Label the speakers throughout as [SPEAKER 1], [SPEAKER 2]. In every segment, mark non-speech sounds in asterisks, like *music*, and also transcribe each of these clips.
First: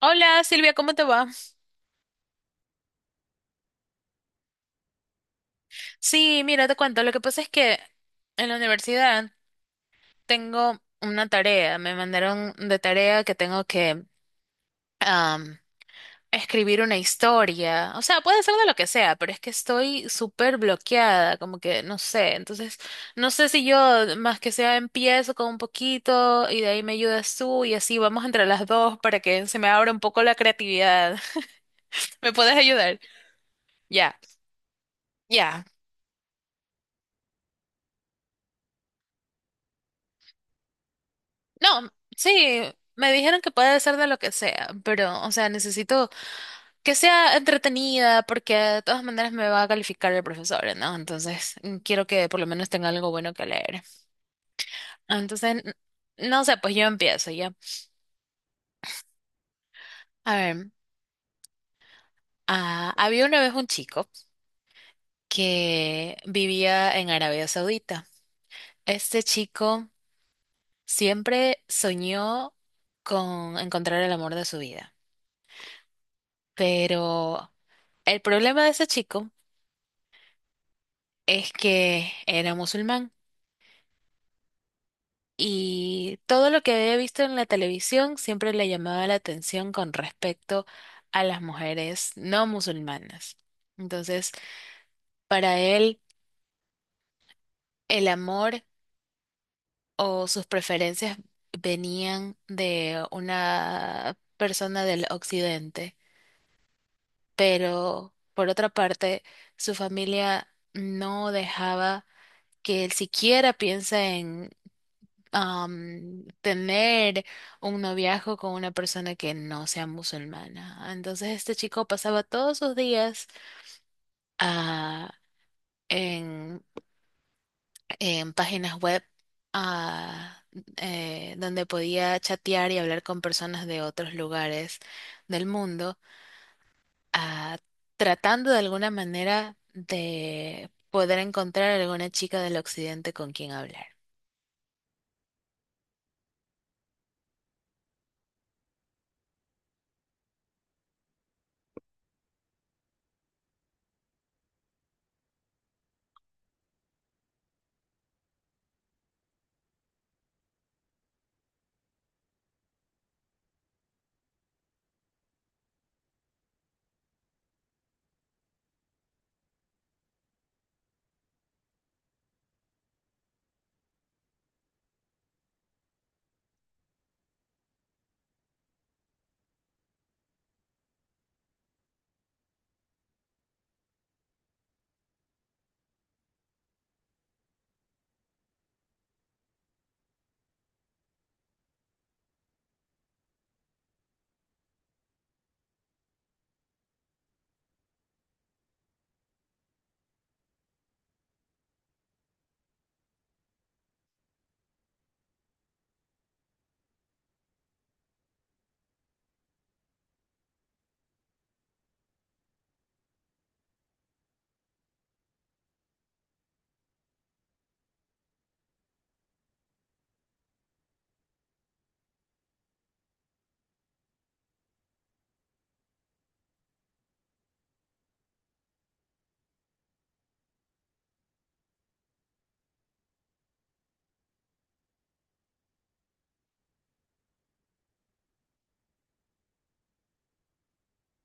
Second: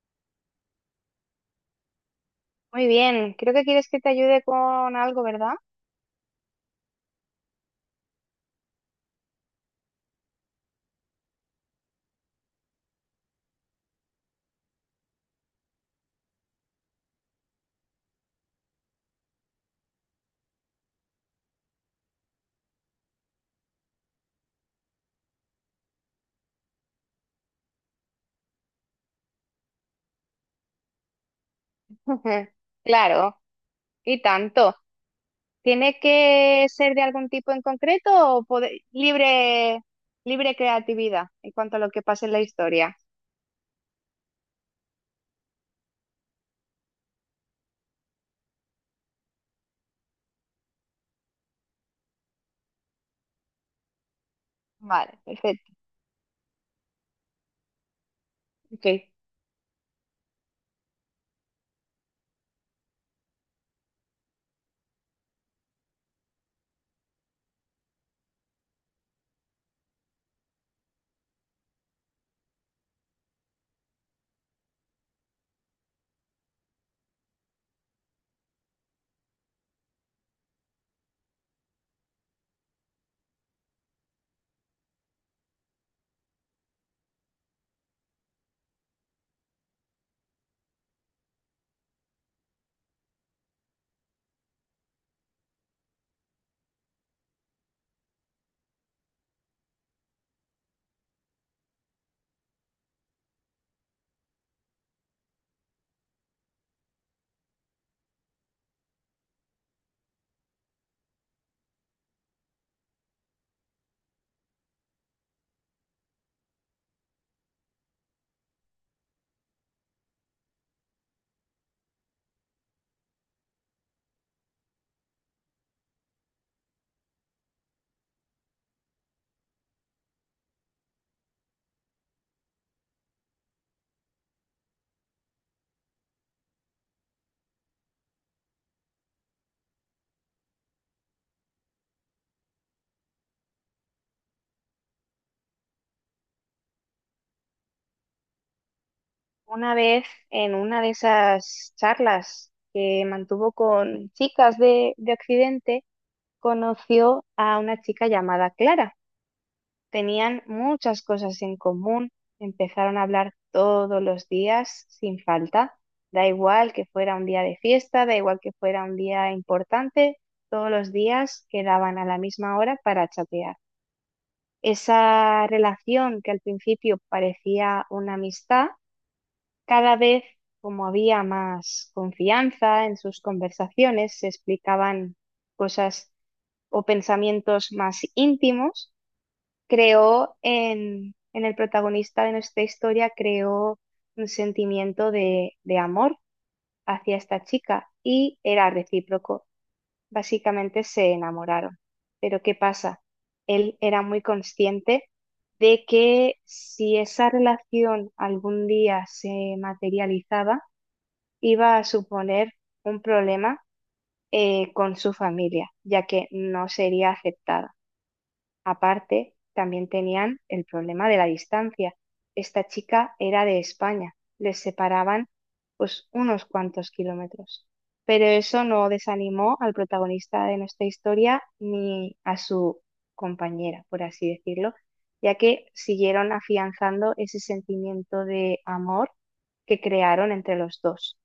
[SPEAKER 1] Hola Silvia, ¿cómo te va?
[SPEAKER 2] Muy bien, creo que quieres que te ayude con algo, ¿verdad?
[SPEAKER 1] Sí, mira, te cuento. Lo que pasa es que en la universidad tengo una tarea. Me mandaron de tarea que tengo que am, escribir una historia. O sea, puede ser de lo que sea, pero es que estoy súper bloqueada, como que no sé. Entonces, no sé si yo más que sea empiezo con un poquito y de ahí me ayudas tú y así vamos entre las dos para que se me abra un poco la creatividad. *laughs* ¿Me
[SPEAKER 2] *laughs*
[SPEAKER 1] puedes ayudar?
[SPEAKER 2] Claro,
[SPEAKER 1] Ya.
[SPEAKER 2] y tanto.
[SPEAKER 1] Ya.
[SPEAKER 2] ¿Tiene que ser de algún tipo en concreto o libre, libre creatividad en cuanto a lo
[SPEAKER 1] No,
[SPEAKER 2] que pasa en la
[SPEAKER 1] sí,
[SPEAKER 2] historia?
[SPEAKER 1] me dijeron que puede ser de lo que sea, pero, o sea, necesito que sea entretenida porque de todas maneras me va a calificar el profesor, ¿no? Entonces, quiero que por lo menos tenga algo bueno que leer.
[SPEAKER 2] Vale,
[SPEAKER 1] Entonces,
[SPEAKER 2] perfecto.
[SPEAKER 1] no sé, pues yo empiezo ya.
[SPEAKER 2] Ok.
[SPEAKER 1] A ver, había una vez un chico que vivía en Arabia Saudita. Este chico siempre soñó con encontrar el amor de su vida, pero el problema de ese chico es que era musulmán y todo lo que había visto en la televisión siempre le llamaba la atención con respecto a las mujeres no musulmanas. Entonces, para él, el amor o sus preferencias venían de una persona del occidente, pero por otra parte, su familia no dejaba que él siquiera piense tener un noviazgo con una persona que no sea musulmana. Entonces este chico pasaba todos sus días ah, en, en páginas web ah, donde podía chatear y hablar con personas de otros lugares del mundo, ah, tratando de alguna manera de poder encontrar alguna chica del occidente con quien hablar.
[SPEAKER 2] Una vez en una de esas charlas que mantuvo con chicas de Occidente, conoció a una chica llamada Clara. Tenían muchas cosas en común, empezaron a hablar todos los días sin falta. Da igual que fuera un día de fiesta, da igual que fuera un día importante, todos los días quedaban a la misma hora para chatear. Esa relación que al principio parecía una amistad, cada vez como había más confianza en sus conversaciones, se explicaban cosas o pensamientos más íntimos creó en el protagonista de nuestra historia, creó un sentimiento de amor hacia esta chica y era recíproco. Básicamente se enamoraron. Pero ¿qué pasa? Él era muy consciente de que si esa relación algún día se materializaba, iba a suponer un problema con su familia, ya que no sería aceptada. Aparte, también tenían el problema de la distancia. Esta chica era de España, les separaban pues unos cuantos kilómetros. Pero eso no desanimó al protagonista de nuestra historia ni a su compañera, por así decirlo, ya que siguieron afianzando ese sentimiento de amor que crearon entre los dos.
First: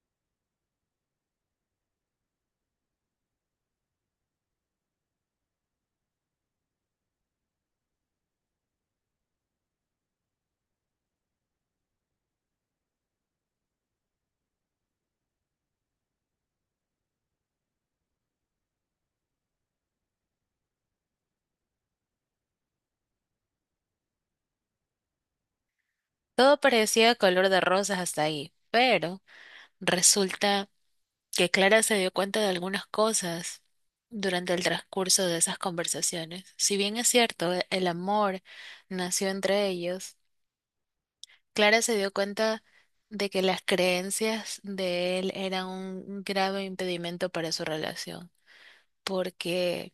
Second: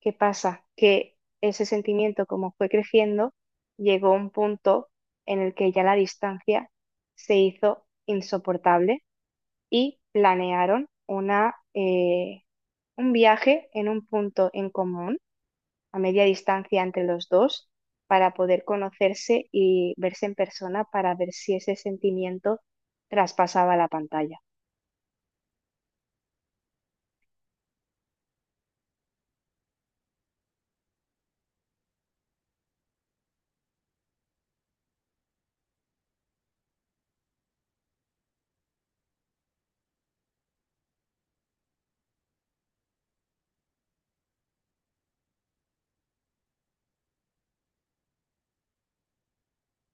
[SPEAKER 2] ¿Qué pasa? Que ese sentimiento, como fue creciendo, llegó a un punto en el que ya la distancia se hizo insoportable y planearon un viaje en un punto en común, a media distancia entre los dos, para poder conocerse y verse en persona para ver si ese sentimiento traspasaba la pantalla.
[SPEAKER 1] Todo parecía color de rosas hasta ahí, pero resulta que Clara se dio cuenta de algunas cosas durante el transcurso de esas conversaciones. Si bien es cierto, el amor nació entre ellos, Clara se dio cuenta de que las creencias de él eran un grave impedimento para su relación, porque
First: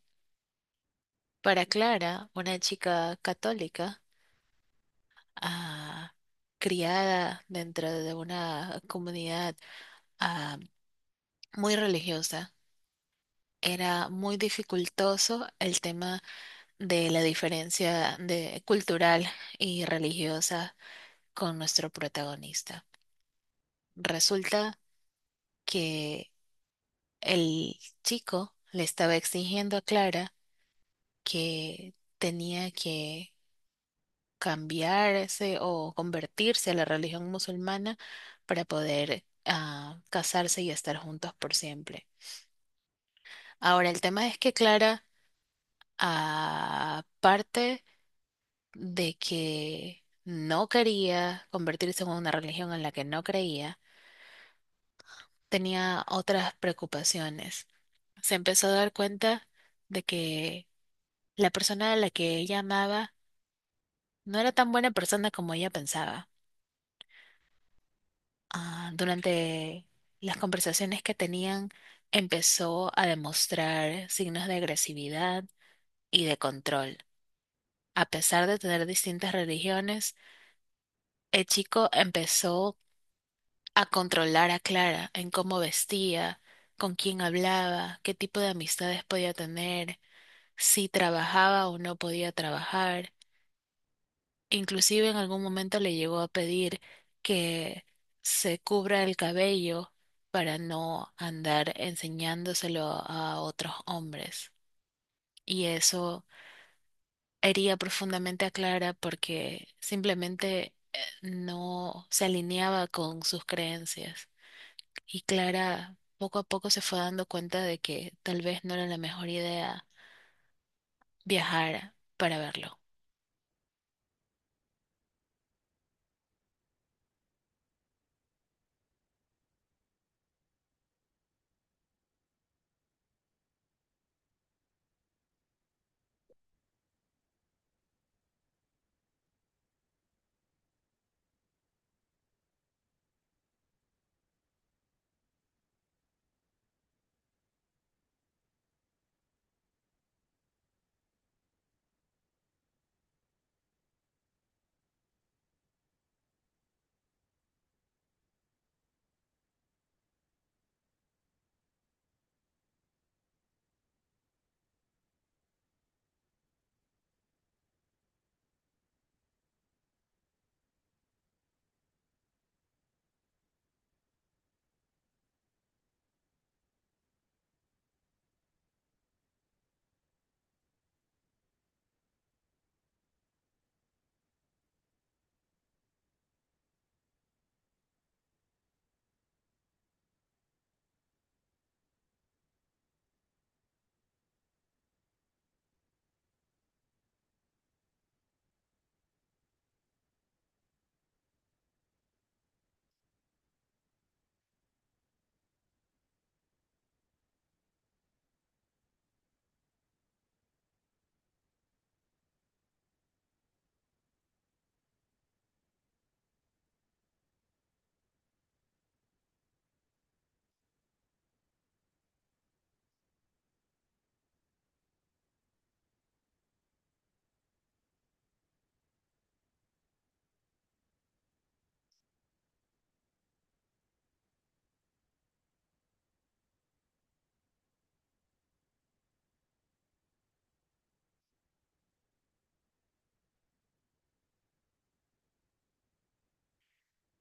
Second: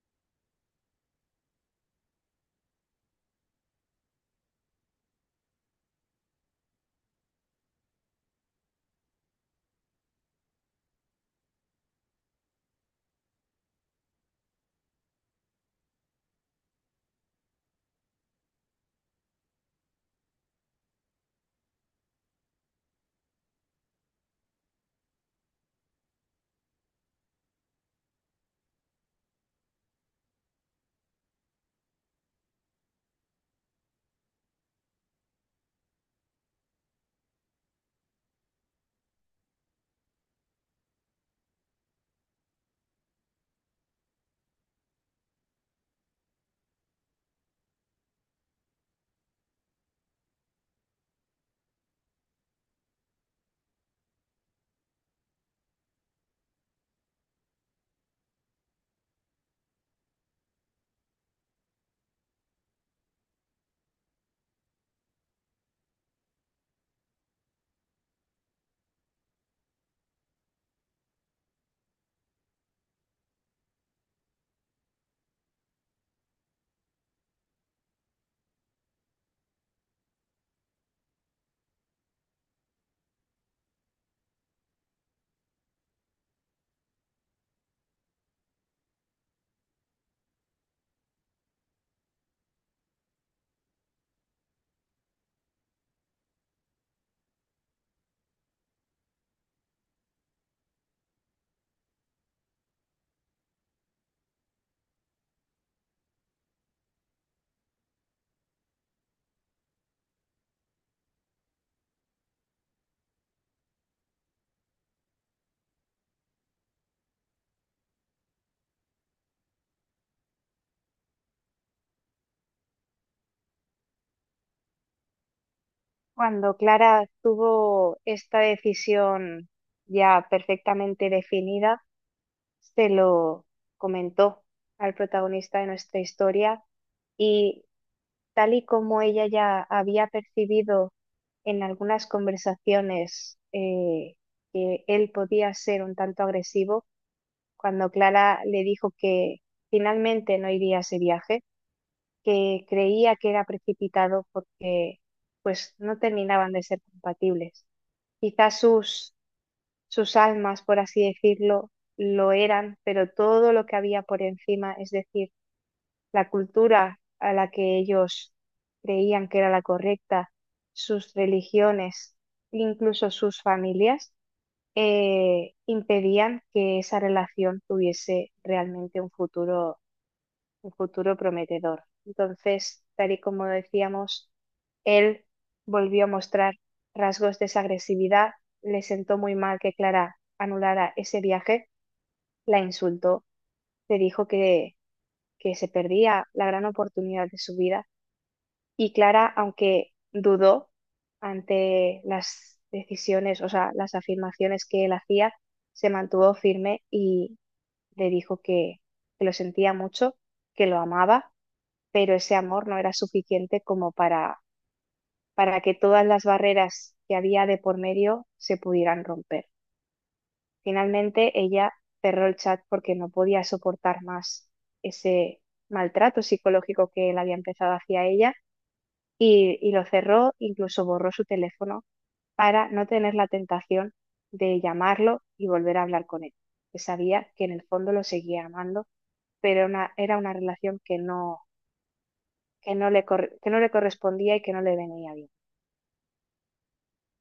[SPEAKER 1] para Clara, una chica católica, ah, criada dentro de una comunidad ah, muy religiosa, era muy dificultoso el tema de la diferencia de, cultural y religiosa con nuestro protagonista. Resulta que el chico le estaba exigiendo a Clara que tenía que cambiarse o convertirse a la religión musulmana para poder casarse y estar juntos por siempre. Ahora, el tema es que Clara, aparte de que no quería convertirse en una religión en la que no creía, tenía otras preocupaciones. Se empezó a dar cuenta de que la persona a la que ella amaba no era tan buena persona como ella pensaba. Durante las conversaciones que tenían, empezó a demostrar signos de agresividad y de control. A pesar de tener distintas religiones, el chico empezó a controlar a Clara en cómo vestía, con quién hablaba, qué tipo de amistades podía tener, si trabajaba o no podía trabajar. Inclusive en algún momento le llegó a pedir que se cubra el cabello para no andar enseñándoselo a otros hombres. Y eso hería profundamente a Clara porque simplemente no se alineaba con sus creencias. Y Clara poco a poco se fue dando cuenta de que tal vez no era la mejor idea viajar para verlo.
[SPEAKER 2] Cuando Clara tuvo esta decisión ya perfectamente definida, se lo comentó al protagonista de nuestra historia y tal y como ella ya había percibido en algunas conversaciones que él podía ser un tanto agresivo, cuando Clara le dijo que finalmente no iría a ese viaje, que creía que era precipitado porque pues no terminaban de ser compatibles. Quizás sus almas, por así decirlo, lo eran, pero todo lo que había por encima, es decir, la cultura a la que ellos creían que era la correcta, sus religiones, incluso sus familias, impedían que esa relación tuviese realmente un futuro prometedor. Entonces, tal y como decíamos, él volvió a mostrar rasgos de esa agresividad, le sentó muy mal que Clara anulara ese viaje, la insultó, le dijo que se perdía la gran oportunidad de su vida y Clara, aunque dudó ante las decisiones, o sea, las afirmaciones que él hacía, se mantuvo firme y le dijo que lo sentía mucho, que lo amaba pero ese amor no era suficiente como para que todas las barreras que había de por medio se pudieran romper. Finalmente ella cerró el chat porque no podía soportar más ese maltrato psicológico que él había empezado hacia ella y lo cerró, incluso borró su teléfono para no tener la tentación de llamarlo y volver a hablar con él, que sabía que en el fondo lo seguía amando, pero era una relación que que no le correspondía y que no le venía bien.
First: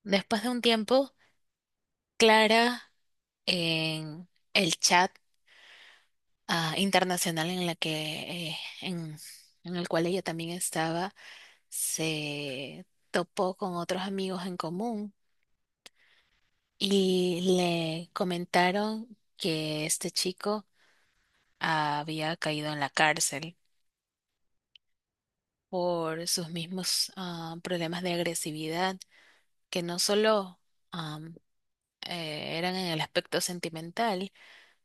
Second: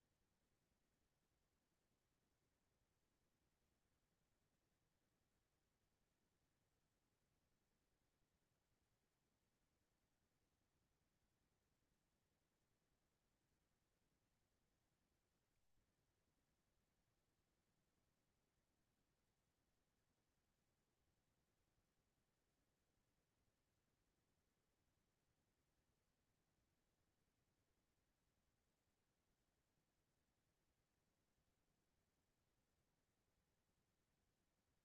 [SPEAKER 1] Después de un tiempo, Clara en el chat internacional en la que en el cual ella también estaba, se topó con otros amigos en común y le comentaron que este chico había caído en la cárcel por sus mismos problemas de agresividad que no solo am, eran en el aspecto sentimental,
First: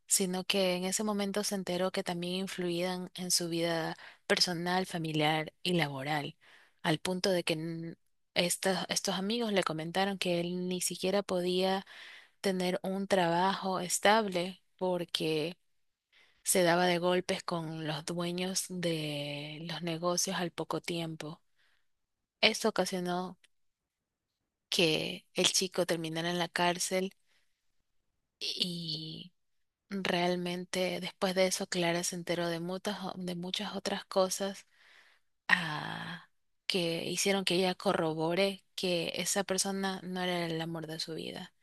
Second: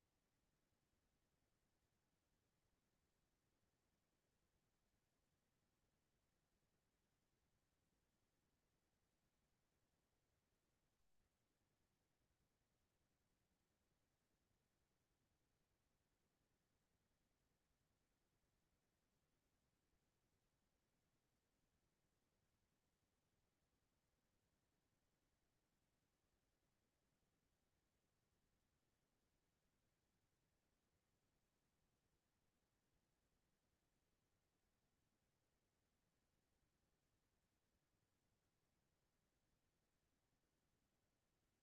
[SPEAKER 1] sino que en ese momento se enteró que también influían en su vida personal, familiar y laboral, al punto de que estos amigos le comentaron que él ni siquiera podía tener un trabajo estable porque se daba de golpes con los dueños de los negocios al poco tiempo. Esto ocasionó que el chico terminara en la cárcel. Y realmente después de eso, Clara se enteró de muchas, de muchas otras cosas ah, que hicieron que ella corrobore que esa persona no era el amor de su vida.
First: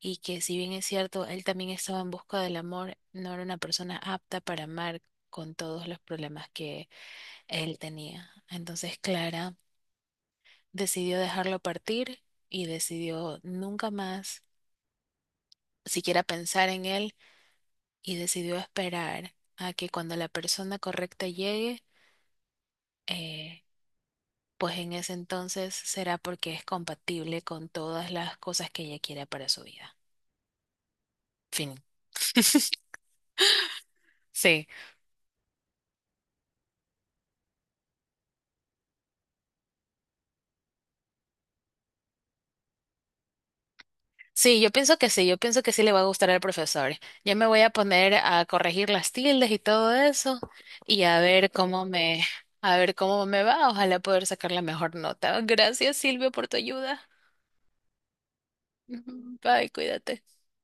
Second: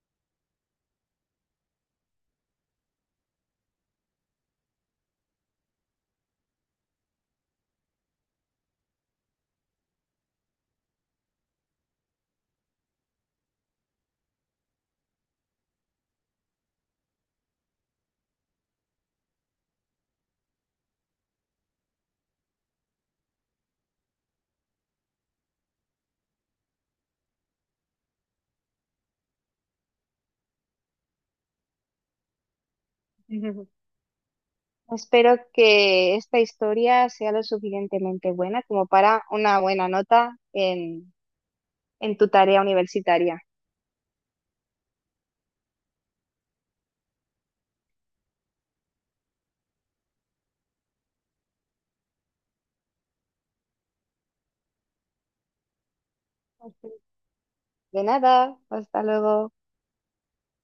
[SPEAKER 1] Y que si bien es cierto, él también estaba en busca del amor, no era una persona apta para amar con todos los problemas que él tenía. Entonces Clara decidió dejarlo partir y decidió nunca más siquiera pensar en él y decidió esperar a que cuando la persona correcta llegue, eh, pues en ese entonces será porque es compatible con todas las cosas que ella quiera para su vida. Fin. *laughs*
[SPEAKER 2] Ujú.
[SPEAKER 1] Sí,
[SPEAKER 2] Espero que esta historia sea lo suficientemente buena como para una buena nota en tu tarea universitaria.
[SPEAKER 1] sí, yo pienso que sí, yo pienso que sí le va a gustar al profesor. Ya me voy a poner a corregir las tildes y todo eso y a ver a ver cómo me va. Ojalá poder sacar la mejor nota. Gracias, Silvio, por tu
[SPEAKER 2] Ok.
[SPEAKER 1] ayuda. *laughs*
[SPEAKER 2] De nada, hasta
[SPEAKER 1] Ujú,
[SPEAKER 2] luego.
[SPEAKER 1] Bye, cuídate.